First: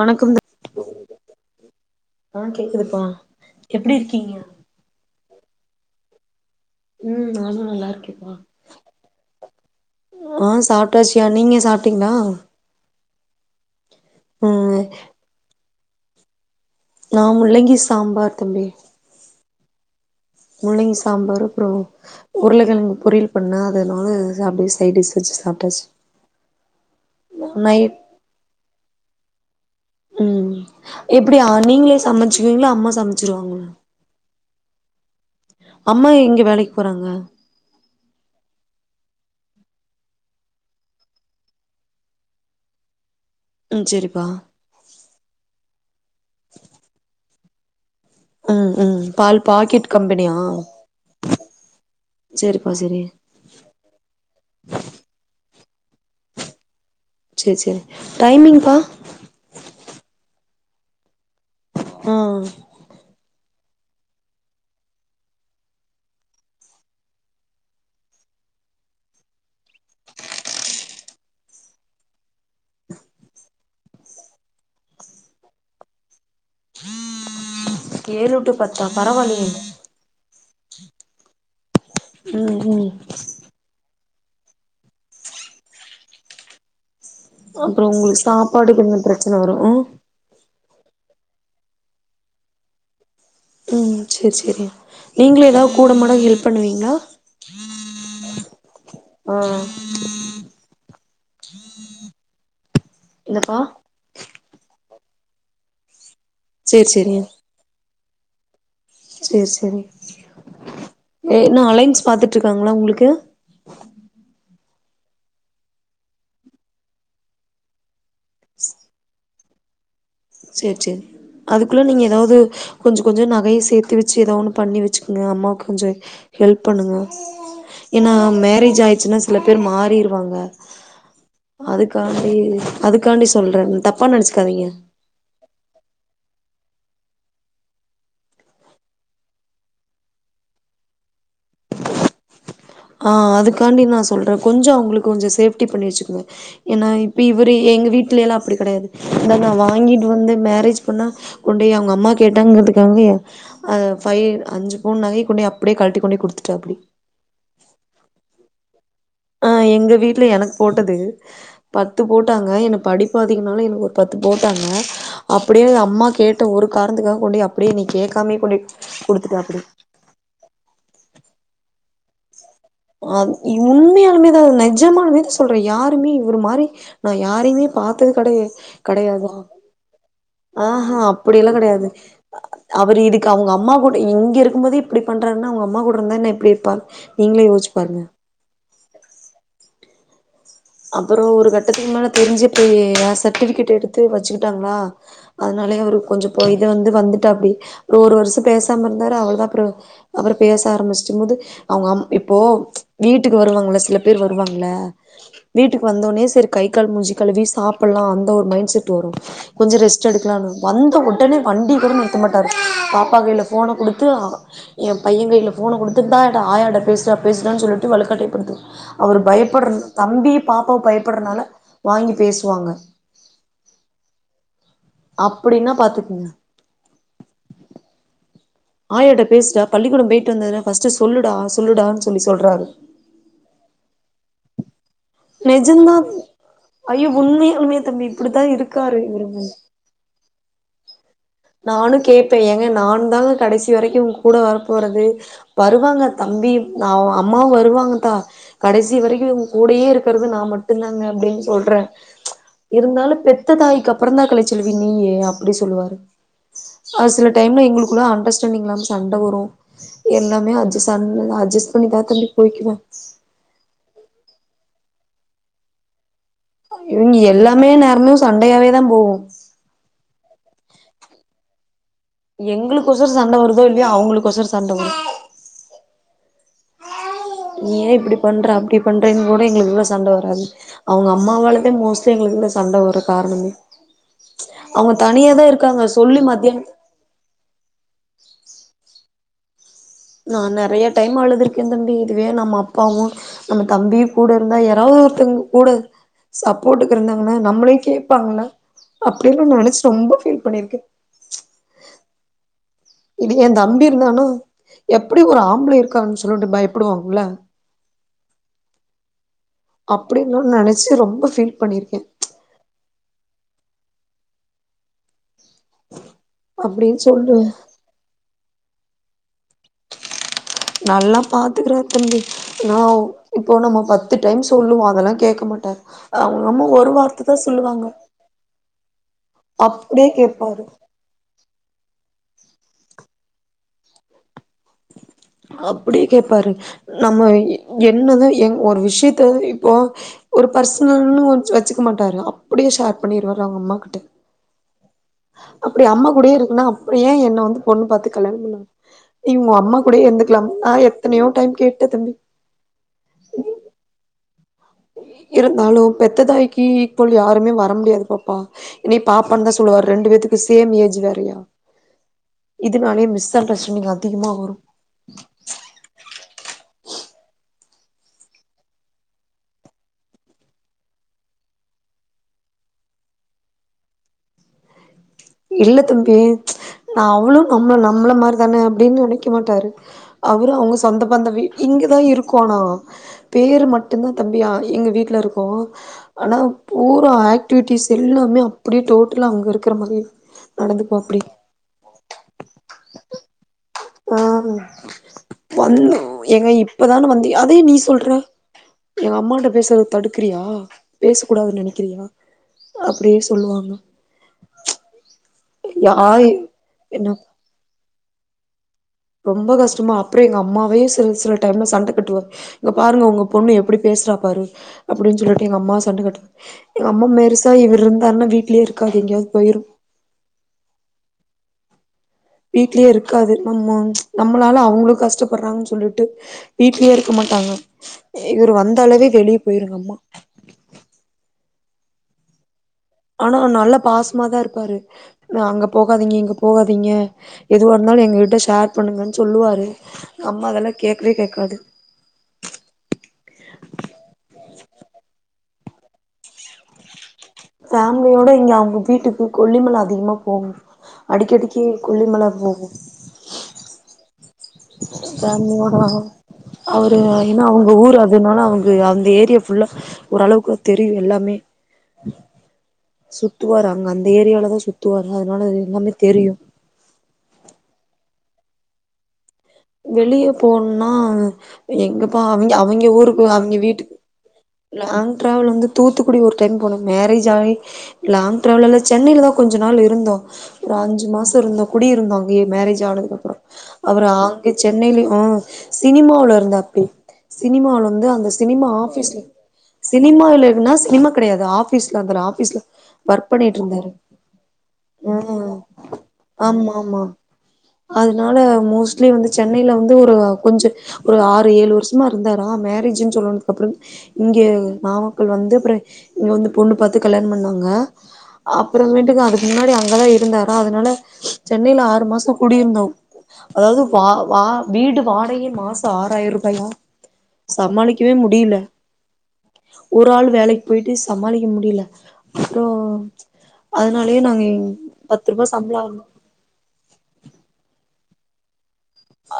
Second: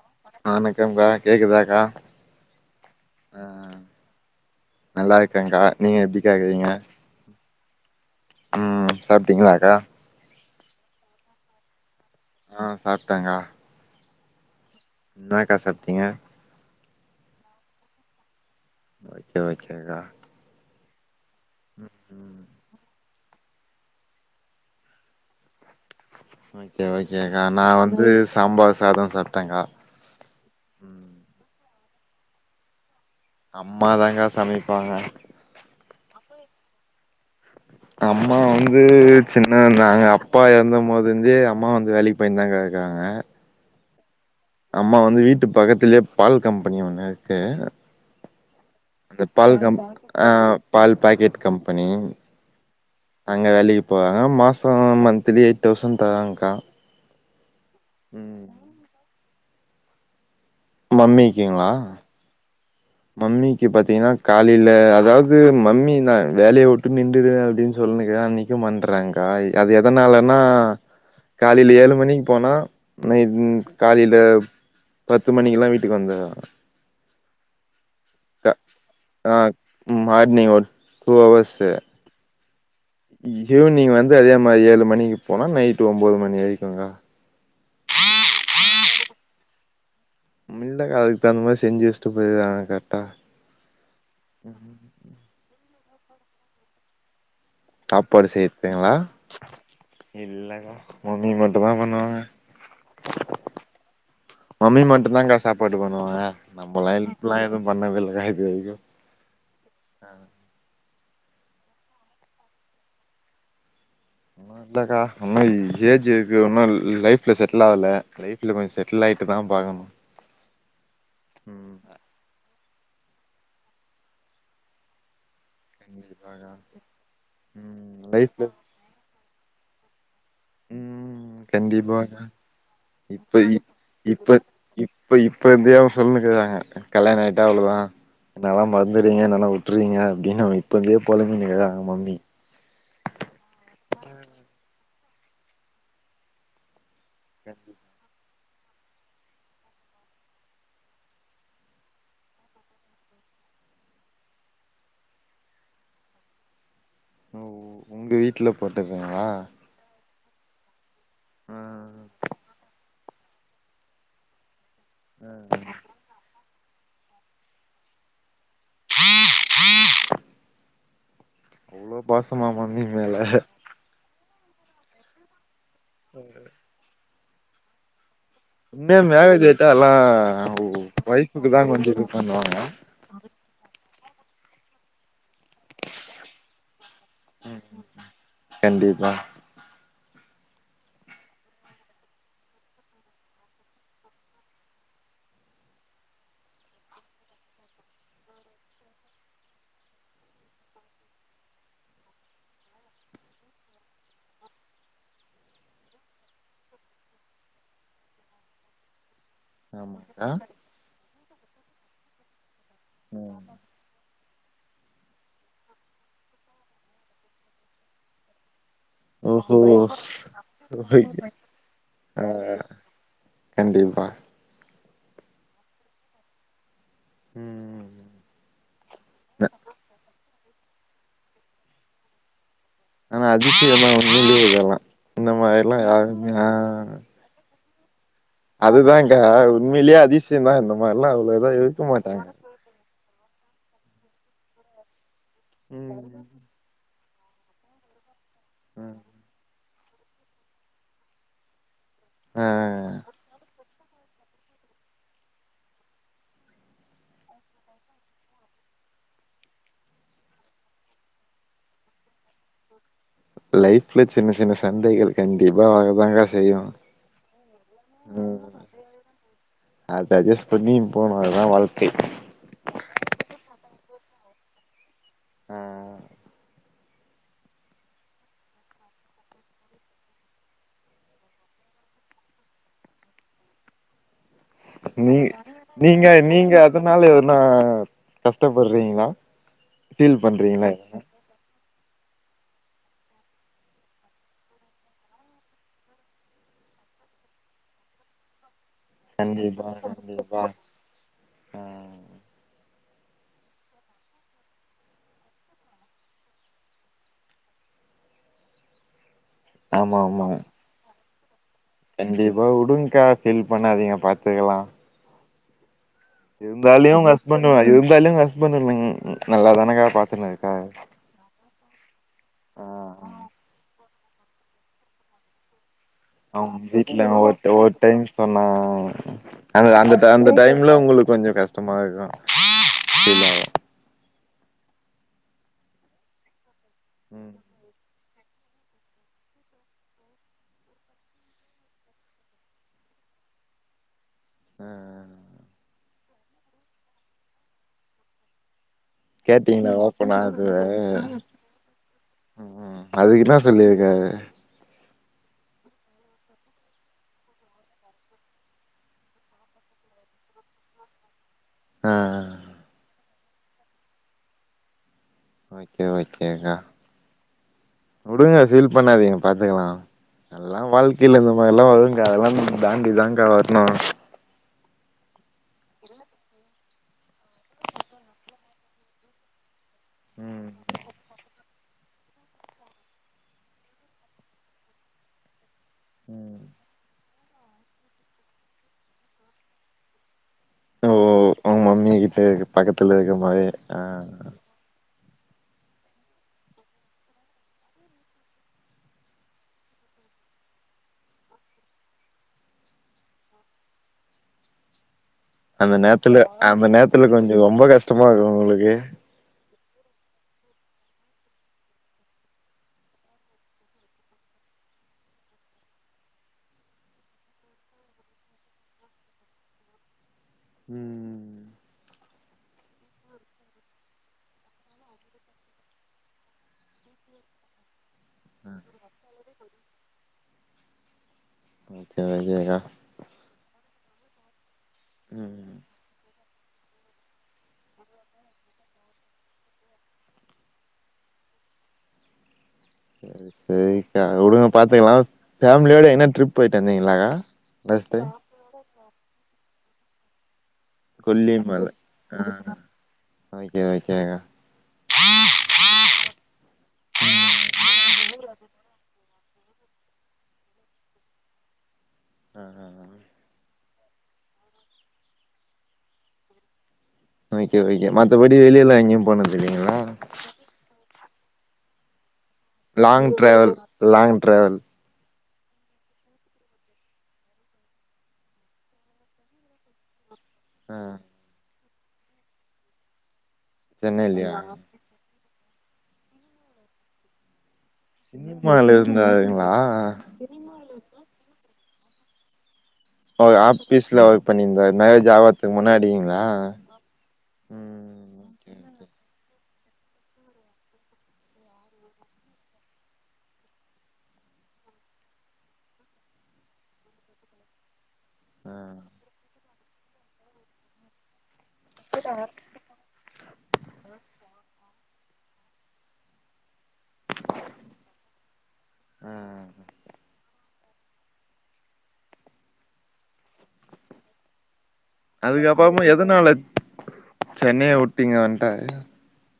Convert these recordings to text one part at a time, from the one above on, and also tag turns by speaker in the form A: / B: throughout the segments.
A: வணக்கம் தோ
B: வணக்கம்க் பாய் கேக்குதாக்கா
A: ஆ கேக்குதுப்பா எப்பிடி இருக்கீங்க
B: இருக்கேங்கா நீங்க எப்பிடிக்கா இருக்கீங்க
A: ம் நானு நல்லா இருக்கேப்பா
B: ஆ உம் சாப்டீங்களாக்கா
A: ஆ சாப்ட்டாச்சியா நீங்க சாப்ப
B: ஆ சாப்பிட்டேங்கா
A: உம்
B: என்னாக்கா சாப் ட்டீங்க
A: நா முள்ளங்கி சாம்பார் தம்பி
B: ஓக்கே ஓக்கேக்கா
A: முள்ளங்கி சாம்பார் அப்புரோ உருளைகிளங்கு பொரியல் பன்னாதனால அப்படியே சைடிஷ் வச்சு சாப்ட்டாச்சு
B: ஓகே ஓகேக்கா நா
A: நைட்
B: வந்து சாம்பார் சாதம் சாப் டேங்கா
A: உம் எப்டி ஆன் நீங்ளே சமச்சிவிங்ளா அம்மா சம்
B: அம்மாதாங்க சமைப் பாங்க
A: வேலைக் போறாங்க
B: அம்மா வந்து சின்னர்ந்தாங்க அப்பா எறந்த மோது இர்ந்தே அம்மா வந்து வேலிக் பேயின் தாகர்காங்க
A: ம் செரிப்பா
B: கே
A: ம் ம்
B: பால் கம்
A: பாக்கெட்
B: ஆ
A: கம்பெனியா
B: பால் பாக்கட் கம்பனி
A: செரிப்பா செரி
B: அங்க வேலிக்கு போவாங்க மாசோ மந்திலி தவ்சன் தராங்க்கா
A: சேர் சேர்
B: ம்
A: டைமிங்ப்பா
B: மம்மி கிங்ளா
A: ஆ
B: மம்மிக்கி பாத்திங்கன்னா காலில அதாது மம்மி நா வேலய உட்டு நின்டுடு அப்டின் சொல்னிக்க அனா நிக்க மாட்டறாங்க் கா அது எதனாலன்னா காலில ஏழு மணிக் போனா நைட் ன் காலில பத்து மணிக்குலாம் வீட்டுக் வந்துறா
A: ஏழு டு பத்தா
B: ஆ
A: பரவாலேயே
B: மார்னிங் ஒரு டூ அவர்ஸ்ஸு
A: உம் உம்
B: வந்து அதே மாறி ஏழு மணிக்கி போனா நைட்டு ஒம்போது மணி வரிக்கும்க்கா
A: அப்றோ உங்ளுக்கு சாப்பாடுக்கு கொஞ்சோ ப்ரச்சன வரு உ
B: இல்லக்கா அதுக்கு தகுந்த மாறி செஞ்சு வெஷ்ட்டு போய்ருவாங்க கரட்டா
A: உம் சேர் சேரி நீங்க எதா கூட மாட ஹெல்ப் பண்ணுவிங்ளா
B: சாப்பாடு சே கிங்களா இல்லங்க மம்மி மட்டுந்தா பண்ணுவாங்க
A: என்னப்பா
B: மம்மி மட்டுந்தா க்கா சாப்பாடு பண்ணுவாங்க
A: சேரி
B: நம்மளா ஹெல்ப்லா எது பண்ணதுல்ல இது வரிக்கு
A: சேர் சேரி ஏதுன்னா அலைன்ஸ் பாத்துட்ருக்காங்ளா உங்ளுக்கு
B: உன்னு இல்லக்கா உன்னு ஏஜ்ருக்கு உன்னு ல் லைஃப்ல செட்ல்லாகல லைஃப்ல கொஞ்சோ செட்ல் ஆயிட்டு தா பாக்கணு
A: சேர் சேரி
B: ம்
A: அதுக்குள்ள நீங்க எதாவுது கொஞ்சோ கொஞ்சோ நகயே சேத்தி வச்சி ஏதா ஒன்னு பண்ணி வச்சிக்குங்க அம்மாவ் கொஞ்சோ
B: கண்டிப்பாக்கா
A: ஹெல்ப் பண்ணுங்க
B: ம்
A: என்னா
B: லைஃப்ல
A: மேரேஜ் ஆயிச்சின்னா சில பேர் மாறிரூ வாங்க
B: ம் கண்டிப்பாக்கா
A: அதுக்காண்டி அதுக்காண்டி
B: இப்ப
A: சொல்றே நீங்க தப்பா நெனச்சிக்காதிங்க
B: இப்பருந்தையே அவுங்க சொல்லினுருக்குறாங்க கல்யாணாய்ட்டா அவ்ளோதா என்னல்லா மறந்துடுவீங்க என்னல்லா உட்ருவீங்க அப்டின்னு அவுங்க இப்பருந்தே பொலமிட்ருகாங்க மம்மி
A: ஆஹ் அதுக்காண்டி நா சொல்ற கொஞ்சோ அவுங்களுக்கு கொஞ்சோ சேஃப்டி பண்ணி வச்சுக்கோங்க ஏனா இப்ப இவுரு எங்க வீட்லெல்லா அப்டிதா கெடையாது நாம்ம வாங்கிட்டு வந்து மேரேஜ் பண்ணா கொண்டேய் அவுங்க அம்மா கேட்டாங்க பாத்துக்கோங்களே அ பைவ் அஞ்சு பவுண் நகய கொண்டோய் அப்டியே கழட்டி கொண்டோய் குடுத்துட்டாப்டி
B: ஓ உங்க வீட்டுல போ
A: அஹ் எங்க வீட்ல எனக்கு போட்டது பத்து போட்டாங்க என்ன படி பாத்தீங்கனாலு எனக்கு ஒரு பத்து போட்டாங்க அப்டியே அம்மா கேட் ட ஒரு காரணத்துக்காக கொண்டேய் அப்டியே நீ கேட்காமே கொண்டேய் கொடுத்துட்டாப்டி
B: இவ்ளோ பாஸ்
A: அ உண்மயாலுமே ஏ நெஜமாலுமே தா சொல்றே இப்ப யாருமே இவரு மாரி நா யாரையுமே பாத்த
B: இன்னே மேரேஜ்ய்ட்டா எல்லா
A: ஆஹ்ஹ
B: ஒய்ஃபுக்கு
A: அப்படியெல்லா
B: தா
A: கெடையாது
B: கொஞ்சோ இது பண்ணுவாங்க
A: அவர் இதுக்கு அவங்கம்மா ஆ கூட இங்க இருக்கும் போதே இப்டி பண்றாருன்னா உங்கம்மா கூட இருந்தா இன்னு எப்டி இருப்பாரு நீங்களே யோசிச்சு பாருங்க
B: கண்டிப்பா
A: அப்பறோ ஒரு கட்டத்துக்கு மேல தெரிஞ்சிட்டு ஏ சர்ட்டிபிகேட் எடுத்து வச்சுக்கிட்டாங்களா அதனாலயே அவரு கொஞ்சோ இத வந்து வந்துட்டாப்டி அப்றோ ஒரு வருஷ பேசாம இருந்தாரு அவருதா அப்புற அப்றோ பேச ஆரம்பிச்சிட்டம் போது அவங்க அம் இப்போ ச்சு வீட்டுக்கு வருவாங்கள சில பேர் வருவாங்கல்ல வீட்டுக்கு வந்தோட்னே செரி கை கால் மூஞ்சி கழுவி சாப்பிட்லா அந்த ஒரு மைண்ட் செட் வரும் கொஞ்சோ ரெஸ்ட்
B: ஆமாக்கா
A: எடுக்கலான்னு வந்த ஒட ஒடனே வண்டிகூட நிருத்த மாட்டாரு பாப்பா
B: ம்
A: கையில ஃபோன குடுத்து ஏ பைய கைய்ல ஃபோன கொடுத்துட்டா ஆயாட்ட பேசுடா பேசுடான்னு சொல்லிட்டு வழுக்கட்டாயபடுத்துவா அவரு
B: ஓஹோ
A: பயப்படுறது தம்பி பாப்பாவ் பயப்படுறனால வாங்கி
B: ஆ
A: பேசுவாங்க
B: கண்டிப்பா
A: அப்படின்னா பாத்துக்கங்க
B: உம் உம் உம்
A: ஆயாட்ட பேசிட்டா பள்ளிக்கூடம் போய் ட்டு வந்தனே சொல்லுடா சொல்லுடான்னு சொல்லி சொல்றாரு
B: ஆனா அதிசய தான் உண்மையிலேயே இதயெல்லா
A: நெஜந்தா ஐயோ உண்மைகள் மீது தம்பி இப்டித்தா இருக்காரு
B: அதுதான்கா உண்மையிலேயே அதி பூச்சியிருந்த என்ன மா
A: நானும் கே்பேன் ஏங்க நானும் அதால கடைசி வரைக்கும் உங்க கூட வர போறது வருவாங்க தம்பி அவோ அம்மாவும் வருவாங்க தா
B: ம்
A: கடைசி வரைக்கும். கூடயே இருக்கிறது நான் மட்டும்தாங்க அப்படின்னு சொல்றேன்.
B: ஆ
A: இருந்தாலும் பெத்ததாய் அதுக்கு அப்புறம் தான் கலைச்செல்வி நீயி அப்படி சொல்லுவாரு. அ சில டைம்ல எங்களுக்குள்ள அண்டர்ஸ்டாண்டிங் இல்லாம சண்டை வரும் எல்லாமே அஜ் [inaudible] அட்ஜஸ் பண்ணிதான் தம்பி போயக்கனு.
B: லைஃப்ல சின்ன சின்ன சந்தைகள் கண்டிப்பா ஆகும்தாங்க.
A: இவிங்க எல்லாமே நேரனும்
B: ம்
A: சண்டையாவே தான் போவும்.
B: வெளிய போனால்தான் வாழ்க்கை.
A: எங்களுக் கொசர்சண்ட வருதோ இல்லையா அவங்களுக்கொசர் சண்ட வரும்.
B: ஆ
A: நீ ஏன் இப்படி பண்ற அப்படி பண்றேன்னு கூட எங்களுக்குள்ள சண்டை வராது அவங்க அம்மாவாலதான் மோஸ்ட்லி எங்களுக்குள்ள சண்டை வரும் காரணமே அவங்க த
B: நீ நீங்க நீங்க அதனால எதுனா கஷ்டப்படுறீங்களா? ஃபீல்
A: நான்
B: பண்றீங்களா
A: நிறைய டைம் அழுதுருக் என்தம்பி இதுவே நம்ம அப்பாவும் நம்ம தம்பியும் கூட இருந்தா யாராவது ஒருத்தவங்க கூட சப்போர்ட்டுக்கு இருந்தாங்கன்னா நம்மளையும் கேட்பாங்கள்ல. அப்படின்னு
B: கண்டிப்பா
A: நினைச்சு ரொம்ப
B: கண்டிப்பா
A: ஃபீல் பண்ணிருக்கேன்.
B: ஆ
A: இதுவே என் தம்பி இருந்தானா எப்படி ஒரு ஆம்பளை இருக்காங்கன்னு சொல்லிட்டு பயப்படுவாங்கள்ல.
B: ஆமா ஆமா
A: அப்படின்ல்லாம் நினைச்சு ரொம்ப ஃபீல் பண்ணிருக்கே
B: கண்டிப்பா உடுங்க்கா பண்ணாதீங்க பார்த்துக்கலாம் இருந்தாலயும்
A: அப்டின்னு
B: உங்க
A: சொல்லுவ
B: ஹஸ்பண்ட் இருந்தாலையும் உங்க ஹஸ்பண்ட் நல்லாதானுங்க பார்தினு
A: நல்லா பார்த்துக்குறாரு தம்பி
B: ஆ
A: நான் இப்போ [unintelligible] பார் டைம் சொல்லுவோம் அதெல்லாம் கேட்க மாட்டார்.
B: அவுங்க வீட்டுல ஒரு -ஒரு டைம் சொன்னா
A: அப்படியே
B: அந்த
A: கேட்பாரு
B: டைம்ல உங்களுக்கு கொஞ்சம் கஷ்டமா இருக்கும். இல்ல [unintelligible]
A: அப்டியே கேப்பாரு நம்ம
B: ம்
A: இங்க என்னதான் ஒரு விஷயத்த இப்போ ஒரு பர்சனல்னு வச் வச்சுக்க மாட்டாரு அப்படியே ஷேர் பண்ணிருவாரு அவங்க அம்மா கிட்ட
B: ஆ
A: அப்படி அம்மா கூடே இருக்குன்னா அப்படியே என்ன வந்து பொண்ணு பாத்து கல்யாணம் பண்ணாரு
B: கேட்டீங்கல்லா ஓப்பனா அது உ
A: எத்தனையோ டைம் கேட்டேன் தம்பி
B: உம் அதுக்கு என்ன சொல்லியிருக்காரு
A: இ இருந்தாலும் பெத்ததாய்க்கி இஃகுவல் யாருமே வர முடியாது பாப்பா என்னைய பாப்பான்னு தான் சொல்லுவாரு ரெண்டு பே்த்தக்கு சேம் ஏஜ் வேறையா
B: ஆ
A: இதனாலே மிஸ் இத பிரச்சனைங்க அதிகமா வரும்
B: ஓகே ஓகே க்கா விடுங்க பீல் பண்ணாதீங்க பாத்துக்கலாம் எல்லா வாழ்க்கையில இந்த மாரிலாம் வரும்க்கா அதெல்லா தாண்டி தாங்க்கா வரணும்
A: இல்ல தம்பி ச்சு நான் அவளும் நம்மள நம்மள மாரிதானே அப்படின்னு நினைக்க மாட்டாரு
B: ம்
A: அவரு அவங்க சொந்த பந்த வீட் இங்க தான் இருக்கோண்ணா பேர் மட்டும் தான் தம்பியா ஆ எங்க வீட்டில இருக்கோ
B: ம்
A: ஆனாப் பூ போ ஆக்டிவிட்டிஸ் எல்லாமே அப்படியே டோட்டலாக அங்க இருக்கிற மாரி நடந்து போ
B: ஓ
A: அப்டியே
B: உங்க மம்மி கிட்ட பக்கத்துல இருக்குற மாரி ஆ
A: ஆஹ் வந்து எங்க இப்பதானே வந்து அது எயா நீ சொல்ற எங்க அம்மாகிட்ட பேசுறது தடுக்குறியா பேச கூடாதுன்னு நெனைக்கிறியா அப்டியே சொல்லுவாங்க
B: அந்த நேரத்துல
A: யாய்
B: அந்த நேரத்துல
A: என்ன
B: கொஞ்சோ ரொம்ப கஷ்டமா இருக்கோ உங்களுக்கு
A: ரொம்ப கஷ்டமா அப்டியே எங்க அம்மாவே சில சில டைம்ல சண்ட கட்டுவார் இங்க பாருங்க உங்க பொண்ணு எப்டி பேசுறா பாரு அப்டின்னு சொல்லிட்டு எங்க அம்மாவ சண்ட கட்டுவா எங்க அம்மா பெருசா இவர் இருந்தாருன்னா வீட்லயே இருக்காது எங்கேயாவது போயிரு
B: உம்
A: வீட்லயே இருக்காது நம்ம நம்மளால அவுங்களு கஷ்டப்பட்றாங்கன்னு சொல்லிட்டு வீட்லயே இருக்க மாட்டாங்க இவர் வந்தாலுவே வெளிய போயிரு எங்க அம்மா
B: ஓகே ஓகே கா
A: பாஸ்மா தா இருப் பாரு
B: ம்
A: அங்க போகாதீங்க இங்க போகாதீங்க எதுவாக இருந்தாலு எங்ககிட்ட ஷேர் பண்ணுங்கன்னு சொல்லுவாரு அம்மா அதெல்லா கேக்கவே கேட்க்காது
B: சேரி சேரிக்கா விடுங்க பாத்துக்கலாம் ஃபேமிலியோட என்ன ட்ரிப் போயிட்டு வந்தீங்களாக்கா லாஸ்ட் டைம்
A: ஃபேமிலியோட இங்க அவுங்க வீட்டுக்கு கொல்லிமல அதிகமாக போவோ அடிக்கடிக்கு
B: கொல்லிமலை
A: கொல்லிமல
B: ஆஹ்
A: போவோ
B: ஓகே ஓகே கா
A: ஃபேமிலியோட அவரு என்னா ஒன் ஊர் அதுனால அவுங்க அந்த ஏர் கே ஃபுல்லா ஓரளவுக்கு தெரியோ எல்லாமே
B: ஆஹ் ஆஹ்ஹ
A: அவுங்க அந்த ஏரியாலதா சுத்துவார அதனால எல்லாமே தெரியு
B: ஓகே ஓகே மத்தபடி வெளியெல்லா எங்கேயு போனதில்ல இல்லைங்களா
A: ஆஹ எங்கப் அப்ப அவிங்க அவிங்க
B: லாங்
A: ஊருக்கு
B: டிராவல்
A: அவிங்க வீட்டக்கு
B: லாங் டிராவல்
A: நாங்க ட்ராவல் வந்து தூத்துக்குடி ஒரு டைம் போனோ மேரேஜ் ஆயி லாங் ட்ராவல் எல்லா சென்னையில தா கொஞ்ச நாள் இருந்தோம் ஒரு
B: ஆ
A: அஞ்சு மாசோ இருந்தோ குடியிருந்தோ அங்கேயே மேரேஜ் ஆனதுக்கப்புறோ
B: சென்னைலயா
A: சென்னைலயு சினிமாவுல இருந்தாப்புடி சினிமாவுல வந்து அந்த
B: சினிமால
A: சினிமா ஆபிஸ்ல
B: இருந்தாருங்களா
A: சினிமாவுலன்னா சினிமா கெடையாது ஆபிஸ் பிசல திரா ஆபீஸ்ல ஒர்க்
B: உங்க
A: பண்ணிட்டு இருந்தாரு
B: ஆபீஸ்ல ஒர்க் பண்ணியிருந்தா மேரேஜ் ஆவதுக்கு
A: ம்
B: முன்னாடிங்களா
A: ஆமா ஆமா
B: ம் ஓகே
A: ட்லீ வந்து சென்னையில வந்து ஒரு கொஞ்ச ஒரு ஆறு ஏழு வருஷமா இருந்தாரா மேரேஜுன்னு சொல்லனதுக்கப்பற இங்கே நாமக்கல் வந்து அப்பற இங்க வந்து பொண்ணு பாத்து கல்யாண பண்ணாங்க
B: ஆ
A: அப்புறமேட்டுக்கா அதுப் முன்னாடி அங்கதா இருந்தாரா அதனால சென்னையில ஆறு மாச குடியிருந்தோம் அதாவது வா வா வீடு வாடகயே மாச ஆறாயிரூபாய சமாளிக்கவே முடியில
B: ஆ
A: ஒரு ஆள் வேலைக் போய்ட்டு சமாளிக்க முடியல அப்றோ அதனாலயே நாங்க இங் பத்து ரூபா சம்பள
B: அதுக்கப்புறமா
A: ஆணு
B: டு இங்கவன்ட்டாயா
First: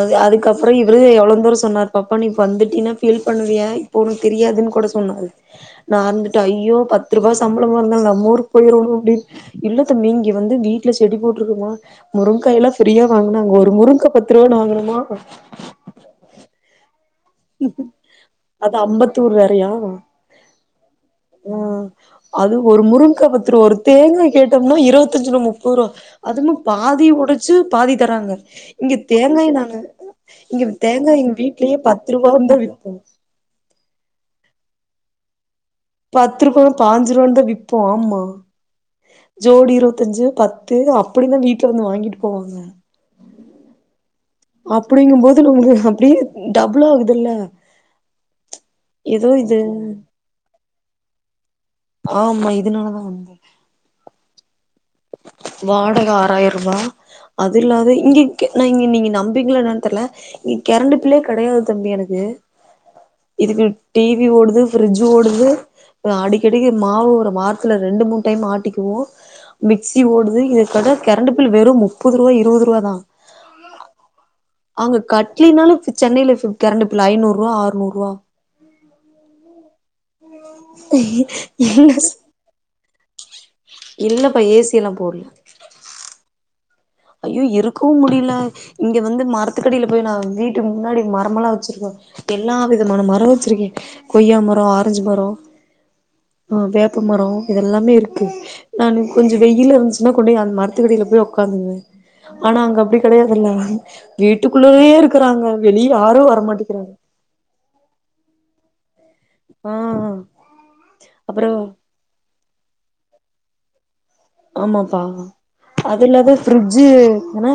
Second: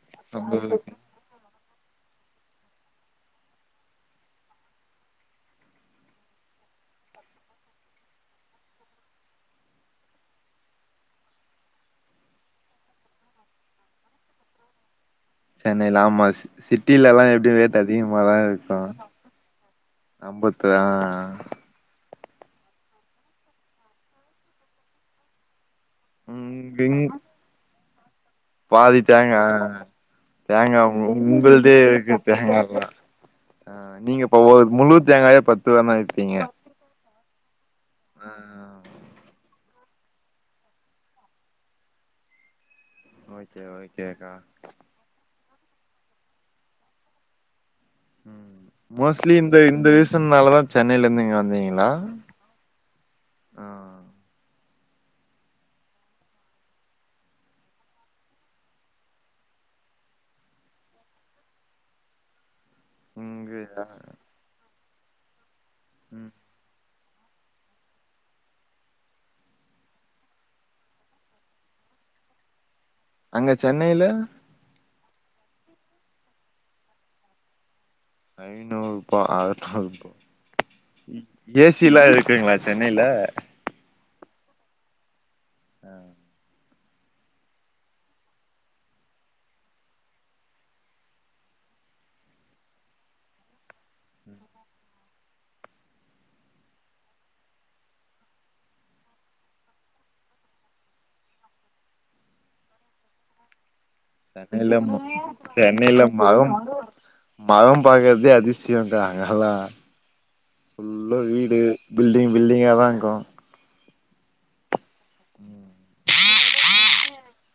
A: அது அதுக்கப்பற இவரு எவ்வளோந்தோர ஸ் சொன்னார் பாப்பா நீ வந்துட்டீனா பீல் பண்ணுவிய இப்ப ஒனுக்கு தெரியாதுன்னு கூட சொன்னாரு நா வந்துட்டு ஐயோ பத்து ரூபா சம்பளமா இருந்தாலு நம்மஊருக்கு போயிரனு அப்டினுட இல்ல தம்பி இங்க வந்து வீட்ல செடி போட்டருக்குமா முருங்காயல்லா பிரீயா வங்கனாக ஒரு முருங்கா பத் திருவண வாங்கணோமா
B: சென்னைல ஆமா சி சிட் டில எல்லா எப்டி ரேட்டு அதிகமாதா இருக்கு
A: அது அம்பத்தூர் வேறையா
B: அம்பத்தா
A: ம் அது ஒரு முருங்கா பத்தூரூவா ஒரு தேங்கா கேட்டோம்னா இருபத்தஞ்சுல முப் பரோ அதுவு
B: இங்க இங்
A: பாதி ஒடைச்சு பாதி தராங்க இங்க
B: பாதி தேங்கா
A: தேங்காய் நாங்க இங்க
B: தேங்கா
A: எங்க
B: உங்களுதே
A: வீட்லயே
B: இருக்கு
A: [unintelligible]
B: ஹ நீங்க இப்ப முழு தேங்காயா பத்
A: பத்துருக்கோ பா. அஞ்சுரூவானு விப் போ ஆமா
B: ஆ
A: ஜோடி இருவத்தஞ்சு பத்து அப்படிதா வீட்டுலருந்து வாங்கிட்டு போவாங்க
B: ஓகே ஓகே ஓக்கேக்கா
A: து உங்களு அப்படியே டபுள் ஆகுதுல்ல
B: உம்
A: ஏதோ
B: மோஸ்ட்லி இந்த
A: இது
B: இந்த ரீசன்னாலதா சென்னையிலருந்துங்க இங்க வந்தீங்களா
A: ஆமா இதனாலதா
B: ஆஹ்
A: வாடகை ஆறாரூபா அது இல்லாது இங்க நா இங்க நீங்க நம்பீங்களே என்னன்னு தெரில இங்க கரண்டு பிள்ளே கெடையாது தம்பி எனக்கு இதுக்கு
B: இங்கயா
A: டிவி ஓடுது ஃப்ரிட்ஜு ஓடுது றா
B: ம்
A: அடிக்கடிக்கு மாவு ஒரு வாரத்துல ரெண்டு மூணு டைம் ஆட்டிக்குவோ மிக்ஸி ஓடுது இதுக்கட கெரண்டு ஃபில் வெறும் முப்பது ரூவா இருபது ரூவாதா
B: அங்க சென்னையில
A: அங்க கட்லினாலு சென்னையில ஃப்ப கரண்ட் பில்லு ஐநூறுவா ஆறுநூறு ரூவா
B: ஐநூறுபா அறுநூறுபா ஏ சி
A: இல்ல
B: ல்லா இருக்குங்களா சென்னையில
A: இல்லப்பா ஏ சி எல்லா போடல
B: ஆஹ்
A: ஐயோ இருக்கவு முடியல இங்க வந்து மரத்துக்கடியில போய் நா வீட்டுக்கு முன்னாடி மரமெல்லா வச்சிருக்க எல்லா விதமான மரொ வச்சிருக்கே கொய்யா மரொ ஆரஞ்சு மரொ ஆஹ் வேப்ப மரொ இதெல்லாமே இருக்கு நானு கொஞ்சொ வெயில் இருந்துச்சுன்னா கொண்டி அந்த மரத்துக்கடியில போய் உக்காந்துக்குவே ஆனா அங்க அப்படி கெடையாதுல்ல
B: சென்னையில
A: வீட்டுக்குள்ளயே இருக்கறாங்க வெளிய
B: சென்னையில
A: யாரு
B: மரொம்
A: வரமாட்டேக்கிறாங்க
B: மரொம் பாக்கறதே அதி ச்யம் த அங்கெல்லா
A: ஆ
B: ஃபுல்லா
A: அப்புறோ
B: வீடு பில்டிங் பில்டிங் டிங்யாதா இருக்கு
A: ஆமாப் பா அதுலது பிரிட்ஜு என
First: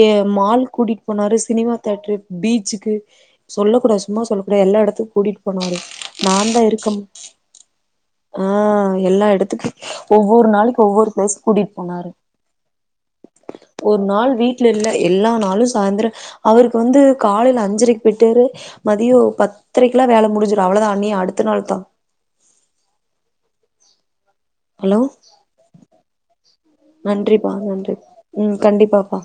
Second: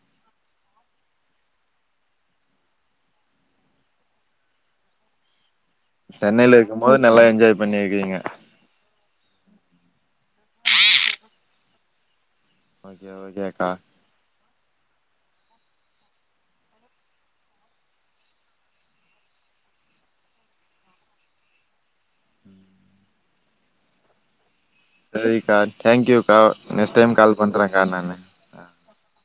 A: ஏ மால் கூட்டிட்டு போனாரு சினிமா தேட்ரு பீச்சுக்கு சொல்லக்கூடாது சும்மா சொல்லக்கூடாது எல்லா எடத்துக் கூட்டிட்டு போனாரு
B: சென்னையில
A: நான்தா
B: இருக்கும் போது
A: இருக்கம்
B: நல்லா என்ஜாய் பண்ணிருக்கீங்க
A: ஆ எல்லா எடத்துக்கு ஒவ்வொரு நாளைக்கு ஒவ்வொரு ஃப்ளேஸ் கூட்டிட் போனாரு
B: ஓகே ஓகேகா
A: ஒரு நாள் வீட்ல இல்ல எல்லா நாளு சாயந்திர அவருக்கு வந்து காலைல அஞ்சரைக்கு போய்ட்டரு மதியொ பத்தரைக்குலா வேல முடிஞ்சிடு அவ்வளேதா அநி அடுத்த நாள்தா
B: ம்
A: ஹலோ
B: சரிக்கா தேங்க்யூக்கா நெஸ்ட் டைம் கால்
A: நன்றிப்பா
B: பண்றேகா
A: நன்றி
B: நானு
A: ம் கண்டிப்பாப்பா